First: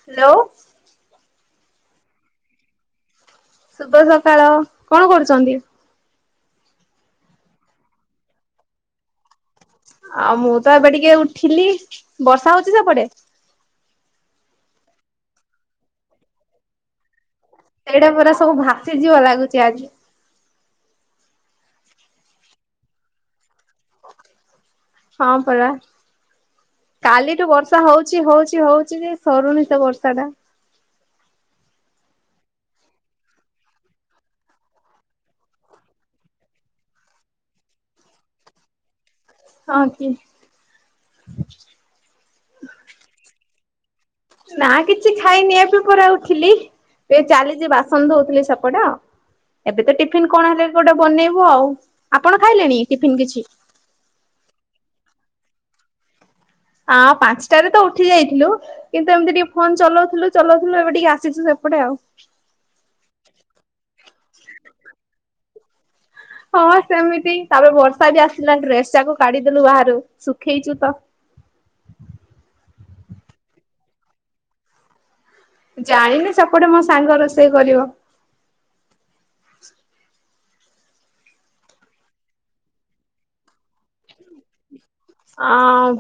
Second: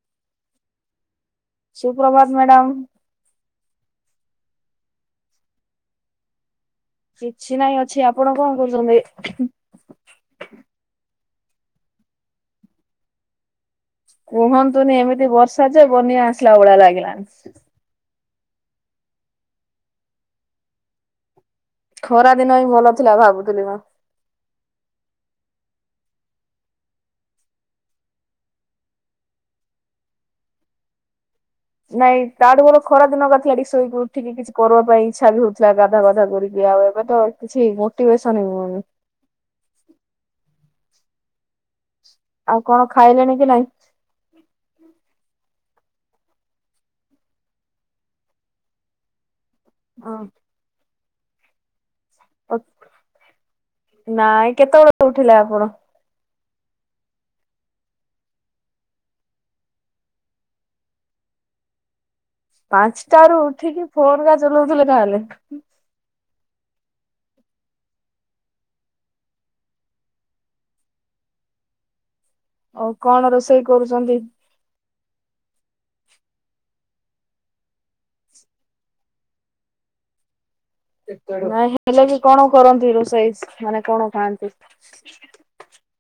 Hello. ସୁପ୍ରଭାତ madam. ଶୁଭ ସକାଳ, କଣ କରୁଛନ୍ତି? କିଛି ନାଇଁ ଅଛି ଆପଣ କଣ କରୁଛନ୍ତି? ଆଉ ମୁଁ ତ ଏବେ ଟିକେ ଉଠିଲି ବର୍ଷା ହଉଛି ସେପଟେ? କୁହନ୍ତୁନି ଏମିତି ବର୍ଷା ଯେ ବନ୍ୟା ଆସିଲା ଭଳିଆ ଲାଗିଲାଣି। ଏଇଟା ପରା ସବୁ ଭାସିଯିବ ଲାଗୁଛି ଆଜି। ଖରା ଦିନ ହିଁ ଭଲ ଥିଲା ଭାବୁଥିଲି ମୁଁ। ହଁ ପରା। କାଲିଠୁ ବର୍ଷା ହଉଛି ହଉଛି ହଉଛି ଯେ ସରୁନି ସେ ବର୍ଷାଟା। ନାଇଁ ତାଠୁ ବରଂ ଖରା ଦିନ କାଠି ଆଠି ଶୋଇକି ଉଠିକି କିଛି କରୁଆ ପାଇଁ ଇଚ୍ଛା ବି ହଉଥିଲା ଗାଧା ଗାଧା କରି ଇଏ ଆଉ ଏବେ ତ କିଛି ମୋଟିଭେସନ ହେଉନି। ହଁ ଚି ଆଉ କଣ ଖାଇଲେଣି କି ନାଇଁ? ନା କିଛି ଖାଇନି ଏବେ ପରା ଉଠିଲି। ଏ ଚାଲିଛି ବାସନ ଧୋଉଥିଲି ସେପଟ ଏବେ ତ ଟିଫିନ୍ କଣ ହେଲେ ଗୋଟେ ବନେଇବୁ ଆଉ ଆପଣ ଖାଇଲେଣି ଟିଫିନ୍ କିଛି? ନାଇଁ କେତେବେଳେ ଉଠିଲେ ଆପଣ? ଆଁ ପାଞ୍ଚଟାରେ ତ ଉଠି ଯାଇଥିଲୁ। କିନ୍ତୁ ଏମିତି ଟିକେ ଫୋନ ଚଲଉଥିଲୁ ଚଲଉଥିଲୁ ଏବେ ଟିକେ ଆସିଛୁ ସେପଟେ ଆଉ। ପାଞ୍ଚଟାରୁ ଉଠିକି ଫୋନ କାଇଁ ଚଲଉଥିଲୁ ତାହେଲେ? ହଁ ସେମିତି ତାପରେ ବର୍ଷା ବି ଆସିଲାଣି ଡ୍ରେସଟାକୁ କାଢିଦେଲୁ ବାହାରୁ ଶୁଖେଇଛୁ ତ ଆଉ କଣ ରୋଷେଇ କରୁଛନ୍ତି? ଜାଇନି ସେପଟେ ମୋ ସାଙ୍ଗ ରୋଷେଇ କରିବ। ନାଇ ହେଲେ କି କଣ କରନ୍ତି ରୋଷେଇ ମାନେ କଣ ଖାଆନ୍ତି? ଅଁଉ।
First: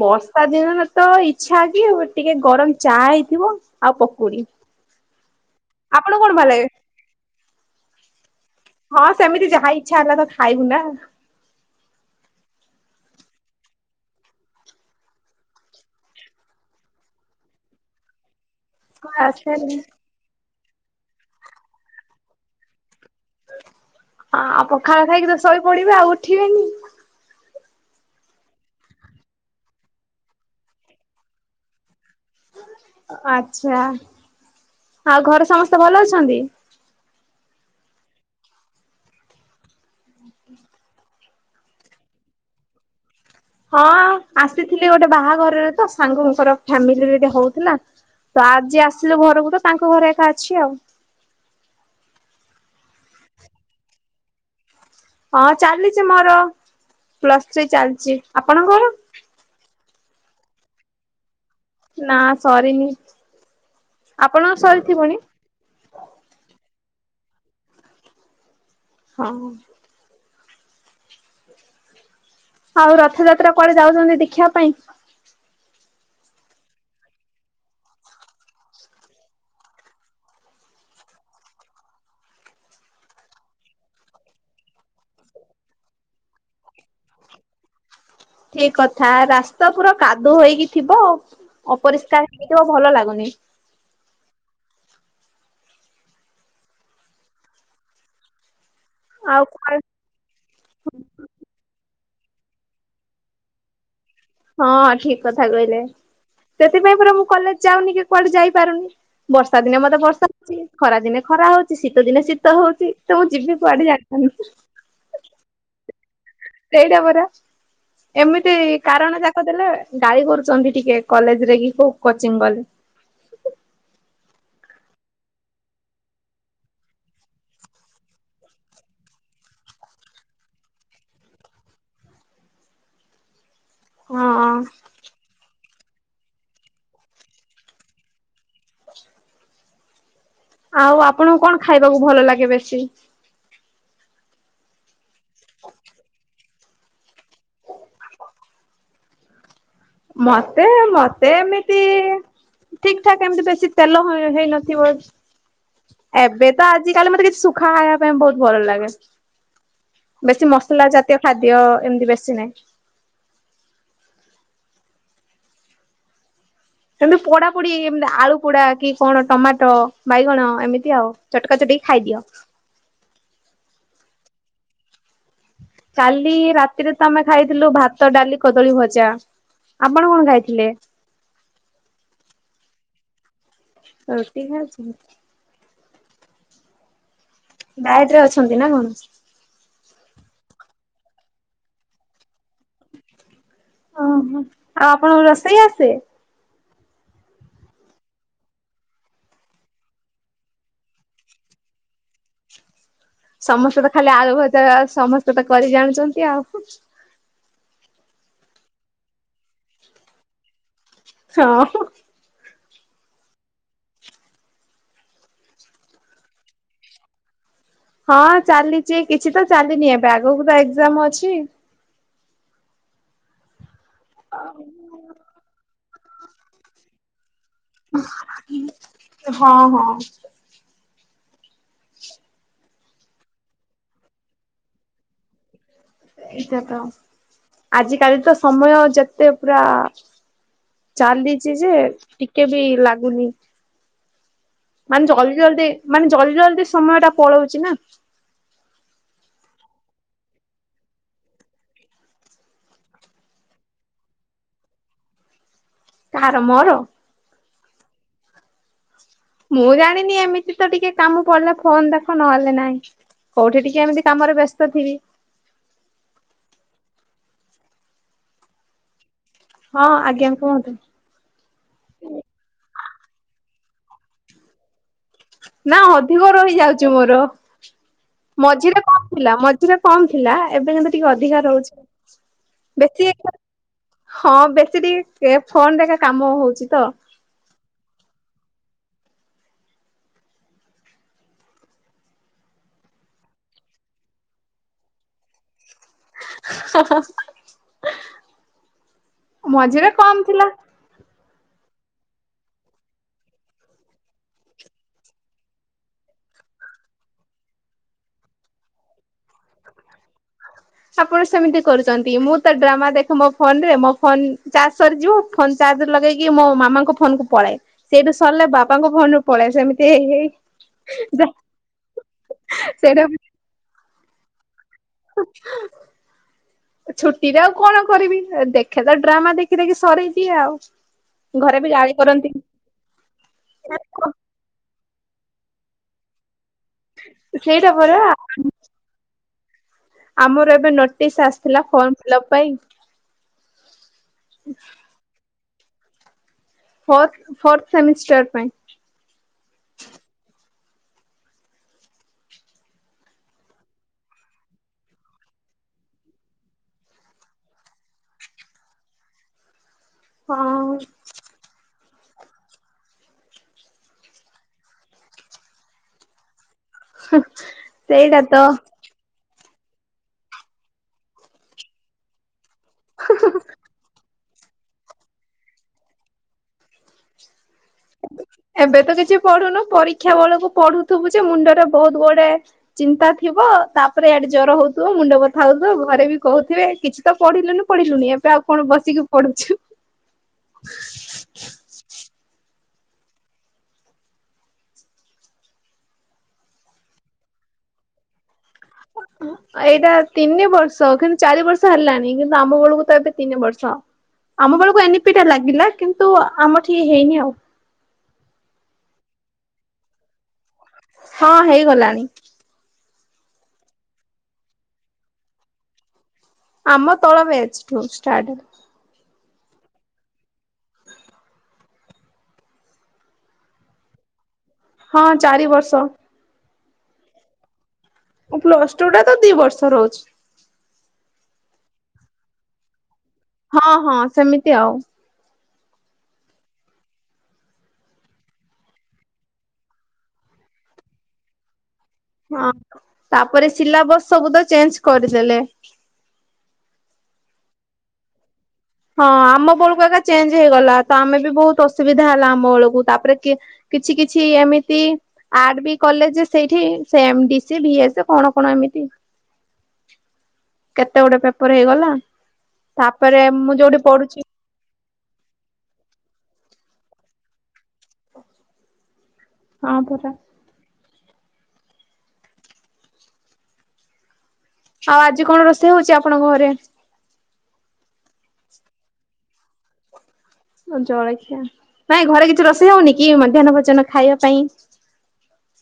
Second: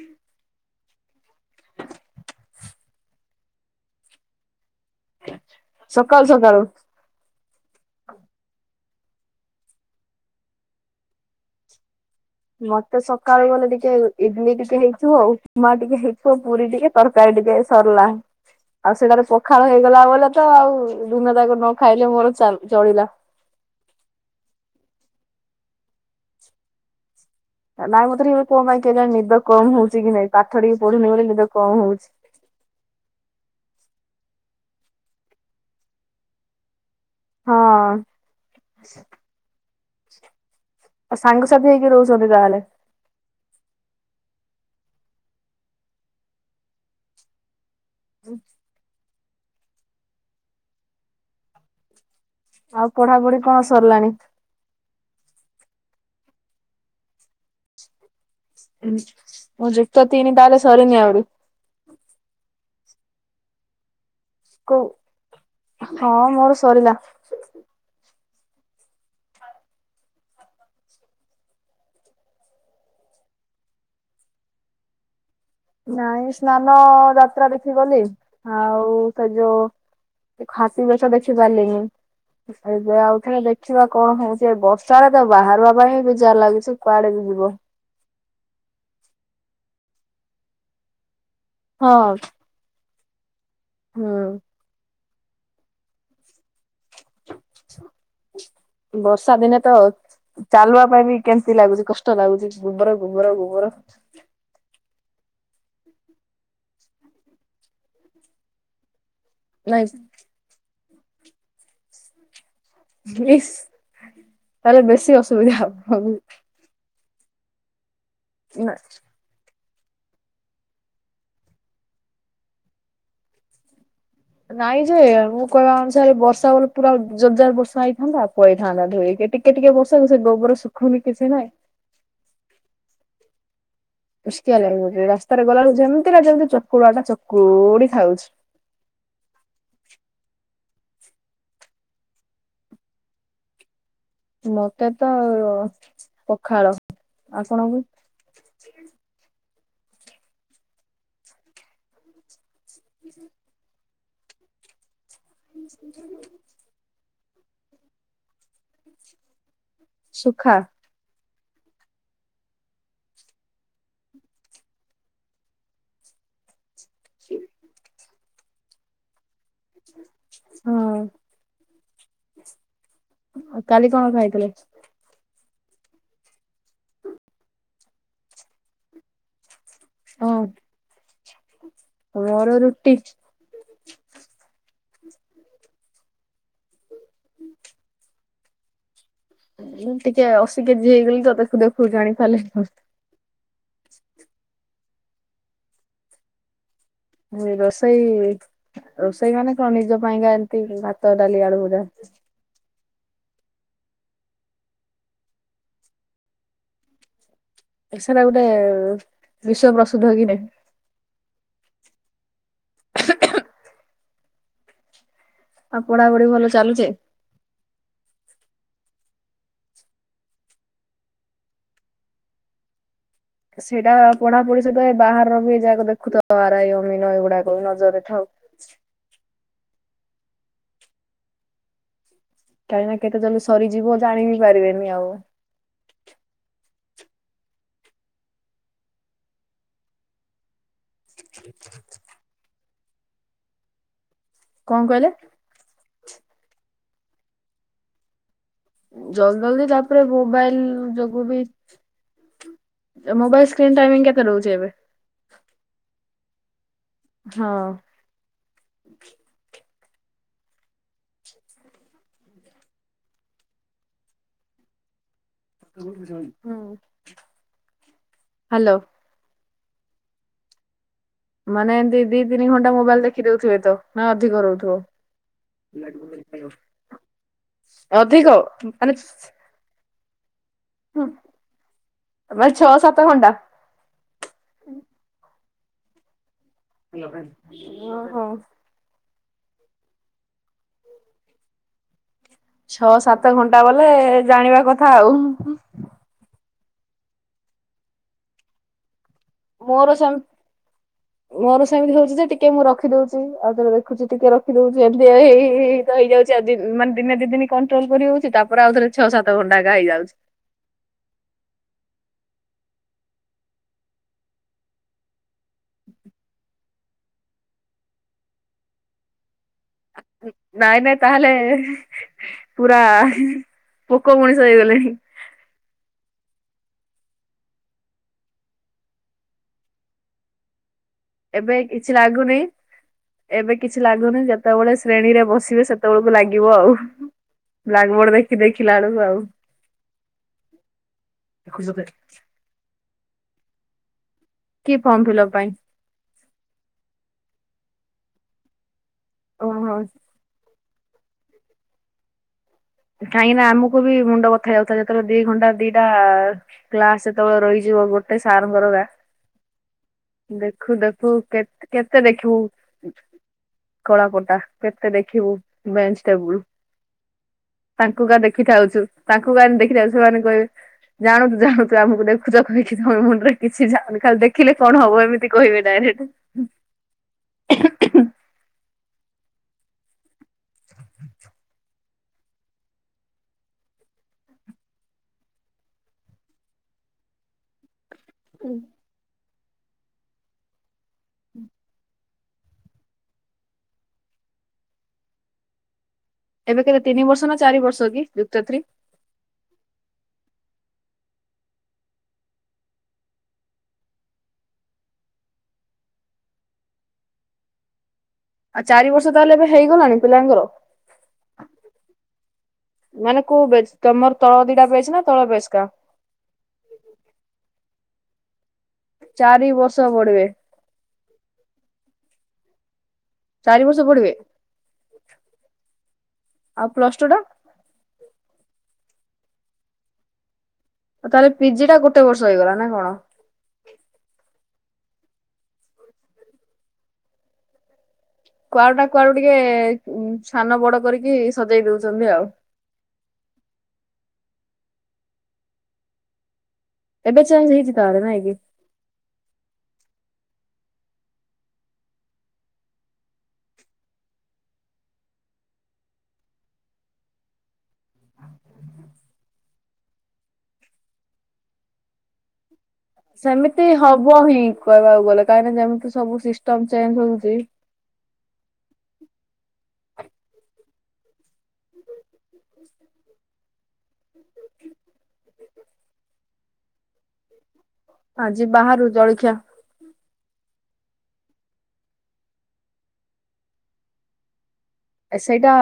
ବର୍ଷା ଦିନରେ ତ ଇଚ୍ଛା କି ଟିକେ ଗରମ ଚା ହେଇଥିବ। ଆଉ ପକୁଡି। ଆପଣ ସକାଳ କଣ ଭଲ ଲାଗେ? ସକାଳୁ। ହଁ ସେମିତି ଯାହା ଇଚ୍ଛା ହେଲା ତ ଖାଇବୁ ନା। ମତେ ସକାଳୁ ଗଲେ ଟିକେ ଇଡଲିି ଟିକେ ହେଇଥିବ ଉପମା ଟିକେ ହେଇଥିବ ପୁରୀ ଟିକେ ତରକାରୀ ଟିକେ ସରିଲା। ଆଉ ସେଲାରେ ଆଚ୍ଛା। ପଖାଳ ହେଇଗଲା ବୋଲେ ତ ଆଉ ଦିନ ଯାକ ନ ଖାଇଲେ ମୋର ଚା--ଚଳିଲା। ଆ ପଖାଳ ଖାଇକି ତ ଶୋଇ ପଡିବେ ଆଉ ଉଠିବେନି। ନାଇଁ ମୋତେ ଟିକେ କଣ ପାଇଁ କେଜାଣି ନିଦ କମ ହଉଛି କି ନାଇଁ ପାଠ ଟିକେ ପଢ଼ିଲି ବୋଲି ନିଦ କମ ହଉଛି। ଆଚ୍ଛା। ଆଉ ଘରେ ସମସ୍ତେ ଭଲ ଅଛନ୍ତି? ହଁ। ସାଙ୍ଗସାଥି ହେଇକି ରହୁଛନ୍ତି ତାହେଲେ? ହଁ ଆସିଥିଲି ଗୋଟେ ବାହାଘରରେ ତ ସାଙ୍ଗଙ୍କର ଫ୍ୟାମିଲିରେ ଏଟି ହଉଥିଲା। ତ ଆଜି ଆସିଲୁ ଘରକୁ ତ ତାଙ୍କ ଘରେ ଏକା ଅଛି ଆଉ। ଆଉ ପଢାପଢି କଣ ସରିଲାଣି? ହଁ ଚାଲିଛି ମୋର, ପ୍ଲସ୍ ଥ୍ରୀ ଚାଲିଛି। ଆପଣଙ୍କର? ଯୁକ୍ତ ତିନି ତାହେଲେ ସରିନି ଆହୁରି? ନା ସରିନି। ଆପଣଙ୍କର କୋଉ ସରିଥିବଣି? ହଁ ମୋର ସରିଲା। ହଁ। ଆଉ ରଥଯାତ୍ରା କୁଆଡେ ଯାଉଛନ୍ତି ଦେଖିବା ପାଇଁ? ନାଇଁ ସ୍ନାନ ଯାତ୍ରା ଦେଖି ଗଲି ଆଉ କ ଯୋ [unintelligible] ବେଶ ଦେଖି ପାରିଲିନି। ସେବେ ଆଉଥରେ ଦେଖିବା କଣ ହଉଛି ଏ ବର୍ଷାରେ ତ ବାହାରିବା ପାଇଁ ଏବେ ଯା ଲାଗୁଛି କୁଆଡେ ବି ଯିବ। ଠିକ କଥା ରାସ୍ତା ପୁରା କାଦୁଅ ହେଇକି, ହଁ ଅପରିଷ୍କାର ହେଇଥିବ ଭଲ ଲାଗୁନି। ହୁଁ। ବର୍ଷା ଆଉ ଦିନେ ତ କୁଆଡେ ଚାଲୁବା ପାଇଁ ବି କେମି ତି ଲାଗୁଛି କଷ୍ଟ ଲାଗୁଛି ଗୋବର ଗୋବର ଗୋବର। ହଁ ଠିକ କଥା କହିଲେ, ସେଥିପାଇଁ ପରା ମୁଁ କଲେଜ ଯାଉନି କି କୁଆଡେ ଯାଇପାରୁନି। ବର୍ଷା ଦିନେ ନାଇଁ ମତେ ବର୍ଷା ହଉଛି, ଖରା ଦିନେ ଖରା ହଉଛି, ଶୀତ ଦିନ ଶୀତ ତ ହଉଛି ତ ମୁଁ ଇସ୍ ଯିବି କୁଆଡେ ଜାଣିିପାରୁନି। ତାହେଲେ ବେଶୀ ଅସୁବିଧା ହବ ହଉ। ସେଇଟା ପରା ଏମିତି କାରଣ ଯାକ କଦେଲେ ଗାଳି କରୁଛନ୍ତି ଟିକେ କଲେଜରେ କି ହୋକ୍ କୋଚିଂ ଗଲେ। ନାଇଁ ଯେ ମୁଁ କହିବା ଅନୁସାରେ ବର୍ଷା ବଲେ ପୁରା ଜୋରଜାର ବର୍ଷା ହେଇଥାନ୍ତା ପଳେଇଥାନ୍ତା ଧୋଇ ହେଇକି ଟି କେ ଟିକେ ବର୍ଷାରେ ସେ ଗୋବର ଶୁଖୁନି କି କିଛି ନାଇଁ ହଁ ଉୁସ୍କିଆ ଲାଗିବ ଖାଲି ରାସ୍ତାରେ ଗଲା ବେଳୁ ଯେମିତି ନା ଯେମିତି ଚକୁଳାଟା ଚକୁଡି ଖାଉଛି। ଆଉ ଆପଣଙ୍କୁ କଣ ଖାଇବାକୁ ଭଲ ଲାଗେ ବେଶୀ? ମତେ ତ ପଖାଳ। ଆପଣ ଙ୍କୁ? ମତେ ମତେ ଏମିତି ଠିକ ଠାକ ଏମିତି ବେଶୀ ତେଲ ହେଇନଥିବ ଏବେ ତ ଆଜି କାଲି ମତେ କିଛି ସୁ ଖାଇବା ପାଇଁ ବହୁତ ଭଲ ଲାଗେ। ବେଶୀ ସୁଖା ମସଲା ଜା ଜାତୀୟ ଖାଦ୍ୟ ଏମିତି ବେଶୀ ନାହିଁ। ଏମିତି ପୋଡାପୋଡି ଏମତି ଆଳୁ ପୋଡା କି କଣ ଟମାଟ ବାଇଗଣ ଏମିତି ଆଉ। ହଁ ଚଟକା ଚଟିକି ଖାଇଦିଅ। କାଲି କଣ ଖାଇଥିଲ? କାଲି ରାତିରେ ତ ଆମେ ଖାଇଥିଲୁ ଭାତ, ଡାଲି, କଦଳୀ ଭଜା। ଆପଣ ହଁ କଣ ଖାଇଥିଲେ? ମୋର ରୁଟି। ରୁଟି ନା ଛେନା [inaudible] ଡାଏଟରେ ଅଛନ୍ତି ନା କଣ? ମୁଁ ଟିକେ ଅଶୀ କେଜି ହେଇଗଲି ତତେ ଦେଖୁ ଜାଣିପାରିଲିନି। ଓହୋ ଆଉ ଆପଣଙ୍କ ରୋଷେଇ ଆସେ? ରୋଷେଇ ରୋଷେଇମାନେ କଣ ନିଜ ପାଇଁକା ଏମତି ଭାତ ଡାଲି ଆଳୁ ଭଜା। ସମସ୍ତେ ତ ଖାଲି ଆଳୁ ଭଜା ସମସ୍ତେ ତ କରି ଜାଣୁଛନ୍ତି ଆଉ। ସେଟା ଗୋଟେ ବିଶ୍ୱ ପ୍ରସିଦ୍ଧ କି ନାହିଁ? ହଁ। ଆଉ ପଢାପଢି ଭଲ ଚାଲୁଛେ? ହଁ ଚାଲିଛି କିଛି ତ ଚାଲିନି ଏବେ ଆଗକୁ ତ ଏକ୍ଜାମ ଅଛି। ସେଇଟା ଆଉ ପଢାପଢି ସହିତ ଏ ବାହାରର ବି ଏ ଯାକ ଦେଖୁ ତ ଆରଇ ଅମିନ ଏଗୁଡାକ ନଜରରେ ଥାଉ। ହଁ ହଁ। କାହିଁକି ନା କେତେ ଜଲଦି ସରିଯିବ ଜାଣିବି ପାରିବେନି ଆଉ। ଏଇଟା ତ ଆଜିକାଲି ତ ସମୟ ଯେତେ ପୁରା ଚାଲିଛି ଯେ ଟିକେ ବି ଲାଗୁନି। କଣ ମାନେ କହିଲେ ଜଲଦି ଜଲଦି ମାନେ ଜଲଦି ଜଲଦି ସମୟ ଟା ପଳଉଛି ନା? ଜଲଦି ଜଲଦି ତାପରେ ମୋବାଇଲ ଯୋଗୁ ବି ମୋବାଇଲ ସ୍କ୍ରନ୍ ଟାଇମି କେତେ ରହୁଛି ଏବେ? କାହାର ମୋର? ହଁ। ମୁଁ ଜାଣିନି ଏମିତି ତ ଟିକେ କାମ ପଡିଲେ ଫୋନ ଦେଖ ନହେଲେ ନହିଁ। କୋଉଠି ଟିକେ ଏମିତି କାମରେ ବ୍ୟସ୍ତ ଥିବି। [inaudible] ହ୍ୟାଲୋ। ହଁ ଆଜ୍ଞା କୁହନ୍ତୁ। ମାନେ ଏମିତି ଦି ତିନି ଘଣ୍ଟା ମୋବାଇଲ ଦେଖି ଦଉଥିବେ ତ ନା ଅଧିକ ରହୁଥିବ? ନା ଅଧିକ ରହିଯାଉଛି ମୋର ଅଧିକ ମଝିରେ ମାନେ କଣ ଥିଲା? ମଝିରେ କମ୍ ଥିଲା ଏବେ କିନ୍ତୁ ଟିକେ ଅଧିକା ରହୁଛି। ମାନେ ଛଅ ସାତ ବେଶୀ ଘଣ୍ଟା। ହଁ ବେଶୀ ଟିକେ ଫୋନରେ ଏକା କାମ ହଉଛି ତ? [unintelligible] ଛଅ ସାତ ଘଣ୍ଟା ବଲେ ଜାଣିବା କଥା ଆଉ। [unintelligible] ମଝିରେ ମୋର ସେମ୍ କମ ଥିଲା ମୋର ସେମିତି ହଉଛି ଯେ ଟିକେ ମୁଁ ରଖିଦଉଛି ଆଉଥର ଦେଖୁଛି ଟିକେ ରଖି ଦଉଛି ଏମିତି ଏଇ ହେଇଯାଉଛିଉାନେ ଦିନ ଦି ଦିନ କଣ୍ଟ୍ରୋଲ କରି ହଉଛି ତାପରେ ଆଉ ଥରେ ଛଅ ସାତ ଘଣ୍ଟ ଏକା ହେଇଯାଉଛି। ଆପଣ ସେମିତି କରୁଛନ୍ତି ମୁଁ ତ ଡ୍ରାମା ଦେଖ ମୋ ଫୋନରେ ମୋ ଫୋନ ଚାର୍ଜ ସରିଯିବ। ଫୋନ ଚାର୍ଜ ଲଗେଇକି ମୋ ମାମାଙ୍କ ଫୋନକୁ ପଳାଏ ସେଇଠୁ ସରିଲେ ବାପାଙ୍କ ଫୋନରୁୁ ପାଲାଏ ସେମି ନାଇଁ ନାଇଁ ତାହଲେ ହିଁ ହିଁ ପୁରା ସେଇଟା ହିଁ ହିଁ ପୋକ ମଣିଷ ହେଇଗଲେଣି। [inaudible] ଛୁଟିରେ ଆଉ କଣ କରିବି ଦେଖେ ତ ଡ୍ରାମା ଦେଖି ଦେଖି ସରେଇଦିଏ ଆଉ। ଏବେ ଘରେ ବି କିଛି ଗାଳି କରନ୍ତି ଲାଗୁନାହିଁ ଏବେ କିଛି ଲାଗୁନି ଯ ଯେତବେଳେ ଶ୍ରେଣୀରେ ବସିବେ ସେତେବେଳକୁ ଲାଗିବ ଆଉ ସେଇଟା ବ୍ଲାକ୍ ପରା ବୋର୍ଡ ଦେଖି ଦେଖିଲା ବେଳକୁ ଆଉ। ଆମର ଏବେ ନୋଟିସ୍ ଆସ୍‌ଥିଲା ଫର୍ମ ଫିଲପ୍‌ ପାଇଁ। କି ଫର୍ମ ଫିଲପ୍ ପାଇଁ? ଫୋର୍ଥ ଫୋର୍ଥ ସେମିଷ୍ଟର ପାଇଁ। ଓହ। କାହିଁକିନା ଆମକୁ ବି ମୁଣ୍ଡ ବଥା ହେଇଯାଉଥିଲା ଯେତେବେଳେ ଦି ଘଣ୍ଟା ଦିଟା ଆ କ୍ଲାସ ଯେତବେଳେ ରହିଯିବ ଗୋଟେ ସାରେଙ୍କର [unintelligible] ଦେଖୁ ହଁ ଦେଖୁ କେ କେତେ ଦେଖିବୁ କଳା ପଟା କେତେ ଦେଖିବୁ ବେଞ୍ଚ୍‌ ଟେବୁଲ୍‌। ହୁଁ। ତାଙ୍କୁ କା ଦେଖିଥାଉଛୁ ତାଙ୍କୁ କା ଦେଖିଥାଉଛୁ ସେମାନେ କହିବେ ଜାଣନ୍ତୁ ଜାଣନ୍ତୁ ଆମକୁ ଦେଖୁୁ [unintelligible] ମୁଣ୍ଡରେ କିଛି ଯାଉନି ଖାଲି ଦେଖିଲେ କଣ ହବ ଏମିତି କହିବେ ଡାଇରେକ୍ଟ। ଏବେ ତ କିଛି ପଢୁନୁ ପରୀକ୍ଷା ବେଳକୁ ପଢୁଥିବୁ ଯେ ମୁଣ୍ଡରେ ବହୁତ୍‌ ଗୋଡ଼େ ଚିନ୍ତା ଥିବ ତାପରେ ୟାଡେ ଜର ହଉଥିବ ମୁଣ୍ଡ ବଥା ହଉଥିବ ଘରେ ବି କହୁଥିବେ କିଛି ତ ପଢିଲୁନୁ ପଢିଲୁନି ଏବେ ଆଉ କଣ ବସିକି ପଢୁଛୁ। ଏବେ କେତେ ତିନି ବର୍ଷ ନା ଚାରି ବର୍ଷ କି ଯୁକ୍ତ ଥ୍ରୀ? [unintelligible] ଅ ଏଇଟା ତିନି ବର୍ଷ କିନ୍ତୁ ଚାରି ବର୍ଷ ହେଲାନି କିନ୍ତୁ ଆମ ବେଳକୁ ତ ଏବେ ତିନି ବର୍ଷ। ଆମ ବେଳକୁ ଏନ୍‌ ଇ ପି ଟା ଲାଗିଲା କିନ୍ତୁ ଆମ ଠି ହେଇନି ଆଉ। ଆ ଚାରି ବର୍ଷ ତାହେଲେ ଏବେ ହେଇଗଲାଣି ପିଲାଙ୍କର? ହଁ ହେଇଗଲାଣି। ମାନେ କୋଉ ବେଚ୍‌ ତମର ତଳ ଦିଟା ବେଚ୍‌ ନା ତଳ ବେଷ୍‌କା? ଆମ ତଳ ବେଚ୍‌ ଠୁ ଷ୍ଟାର୍ଟ ହେଲା। ଚାରି ବର୍ଷ ପଢିବେ। ଚାରି ବର୍ଷ ପଢ଼ିବେ? ହଁ ଚାରି ବର୍ଷ। ଆଉ ପ୍ଲସ ଟୁ ଟା? ପ୍ଲସ ଟୁ ଟା ତ ଦି ବର୍ଷ ର ରହୁଛି। ଆଉ ତାହେଲେ ପିଜି ଟା ଗୋଟେ ବର୍ଷ ହେଇଗଲା ନା କଣ? ହଁ ହଁ ସେମିତି ଆଉ। କୁଆଡୁ ନା କୁଆଡୁ ଟିକେ ସାନ ବଡ କରିକି ସଜେଇ ଦେଉଛନ୍ତି ଆଉ। ହଁ ତାପରେ ସିଲାବସ୍ ସବୁ ତ ଚେଞ୍ଜ୍‌ କରିଦେଲେ। ଏବେ ଚେଞ୍ଜ୍‌ ହେଇଛି ତାେହାଲେ ନାହିଁ କି? ହଁ ଆମ ବଳକୁ ଏକା ଚେଞ୍ଜ୍‌ ହେଇଗଲା ତ ଆମେ ବି ବହୁତ୍ ଅସୁବିଧା ହେଲା ଆମ ବେଳକୁ ତାପରେ କିଏ କିଛି କିଛି ଏମିତି ଆର୍ଟ ବି କଲେଜ୍‌ ସେଇଠି ସେମ୍ ଡିସି ଭିଏସ୍‌ଏ କଣ କଣ ଏମିତି। କେତେ ଗୁଡେ ପେପର ହେଇଗଲା ତାପରେ ମୁଁ ସେମିତି ଯୋଉଠି ହବ ପଢୁଛି ହିଁ କହିବାକୁ ଗଲେ କାହିଁକିନା ଯେମତି ସବୁ ସିଷ୍ଟମ ଚେଞ୍ଜ୍‌ ହଉଛି ହଁ ପରା। ବ ଆଉ ଆଜି କଣ ରୋଷେଇ ହଉଚି ଆପଣଙ୍କ ଘରେ? ଆଜି ବାହାରୁ ଜଳିଖିଆ - ଜଳଖିଆ ନାଇଁ ଘରେ କିଛି ରୋଷେଇ ହଉନି କି ମଧ୍ୟାହ୍ନ ଭୋଜନ ଖାଇବା ପାଇଁ? ଏ ସେଇଟା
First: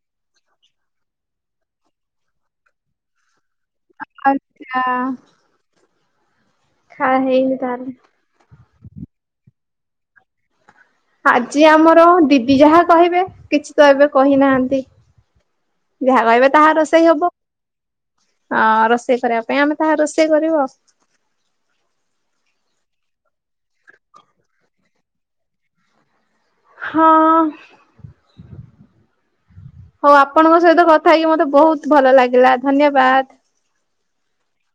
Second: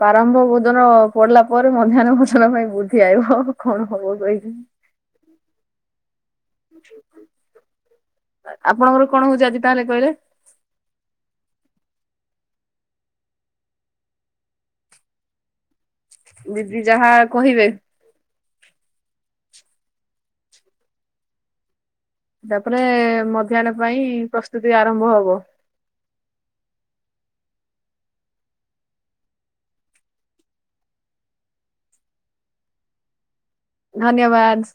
ପାରମ୍ଭ ଭୋଜନ ପଡିଲା ପରେ ମଧ୍ୟାହ୍ନ ଭୋଜନ ପାଇଁ ବୁଦ୍ଧି ଆଇବ ଅ ହଁ କଣ ହବ କଇବି ଆଁ ହେଇନି ତାହେଲେ ଆପଣଙ୍କର କଣ ହଉଚି ଆଜି ତାହେଲେ କହିଲେ? ଆଜି ଆମର ଦିଦି ଯାହା କହିବେ କିଛି ତ ଏବେ କହିନାହାନ୍ତି - ଯାହା କହିବେ ତାହା ଦିଦି ରୋଷେଇ ଯାହା ହବ କହିବେ ଅ ରୋଷେଇ କରିବା ପାଇଁ ଆମେ ତାହା ରୋଷେଇ କରିବୁ ଆଉ। ତାପରେ ମଧ୍ୟାହ୍ନ ପାଇଁ ପ୍ରସ୍ତୁତି ଆରମ୍ଭ ହବ - ହଁ ଅ ହଉ ଆପଣଙ୍କ ସହିତ କଥା ହେଇକି ମତେ ବହୁତ ଭଲ ଲାଗିଲା ଧନ୍ୟବାଦ- ଧନ୍ୟବାଦ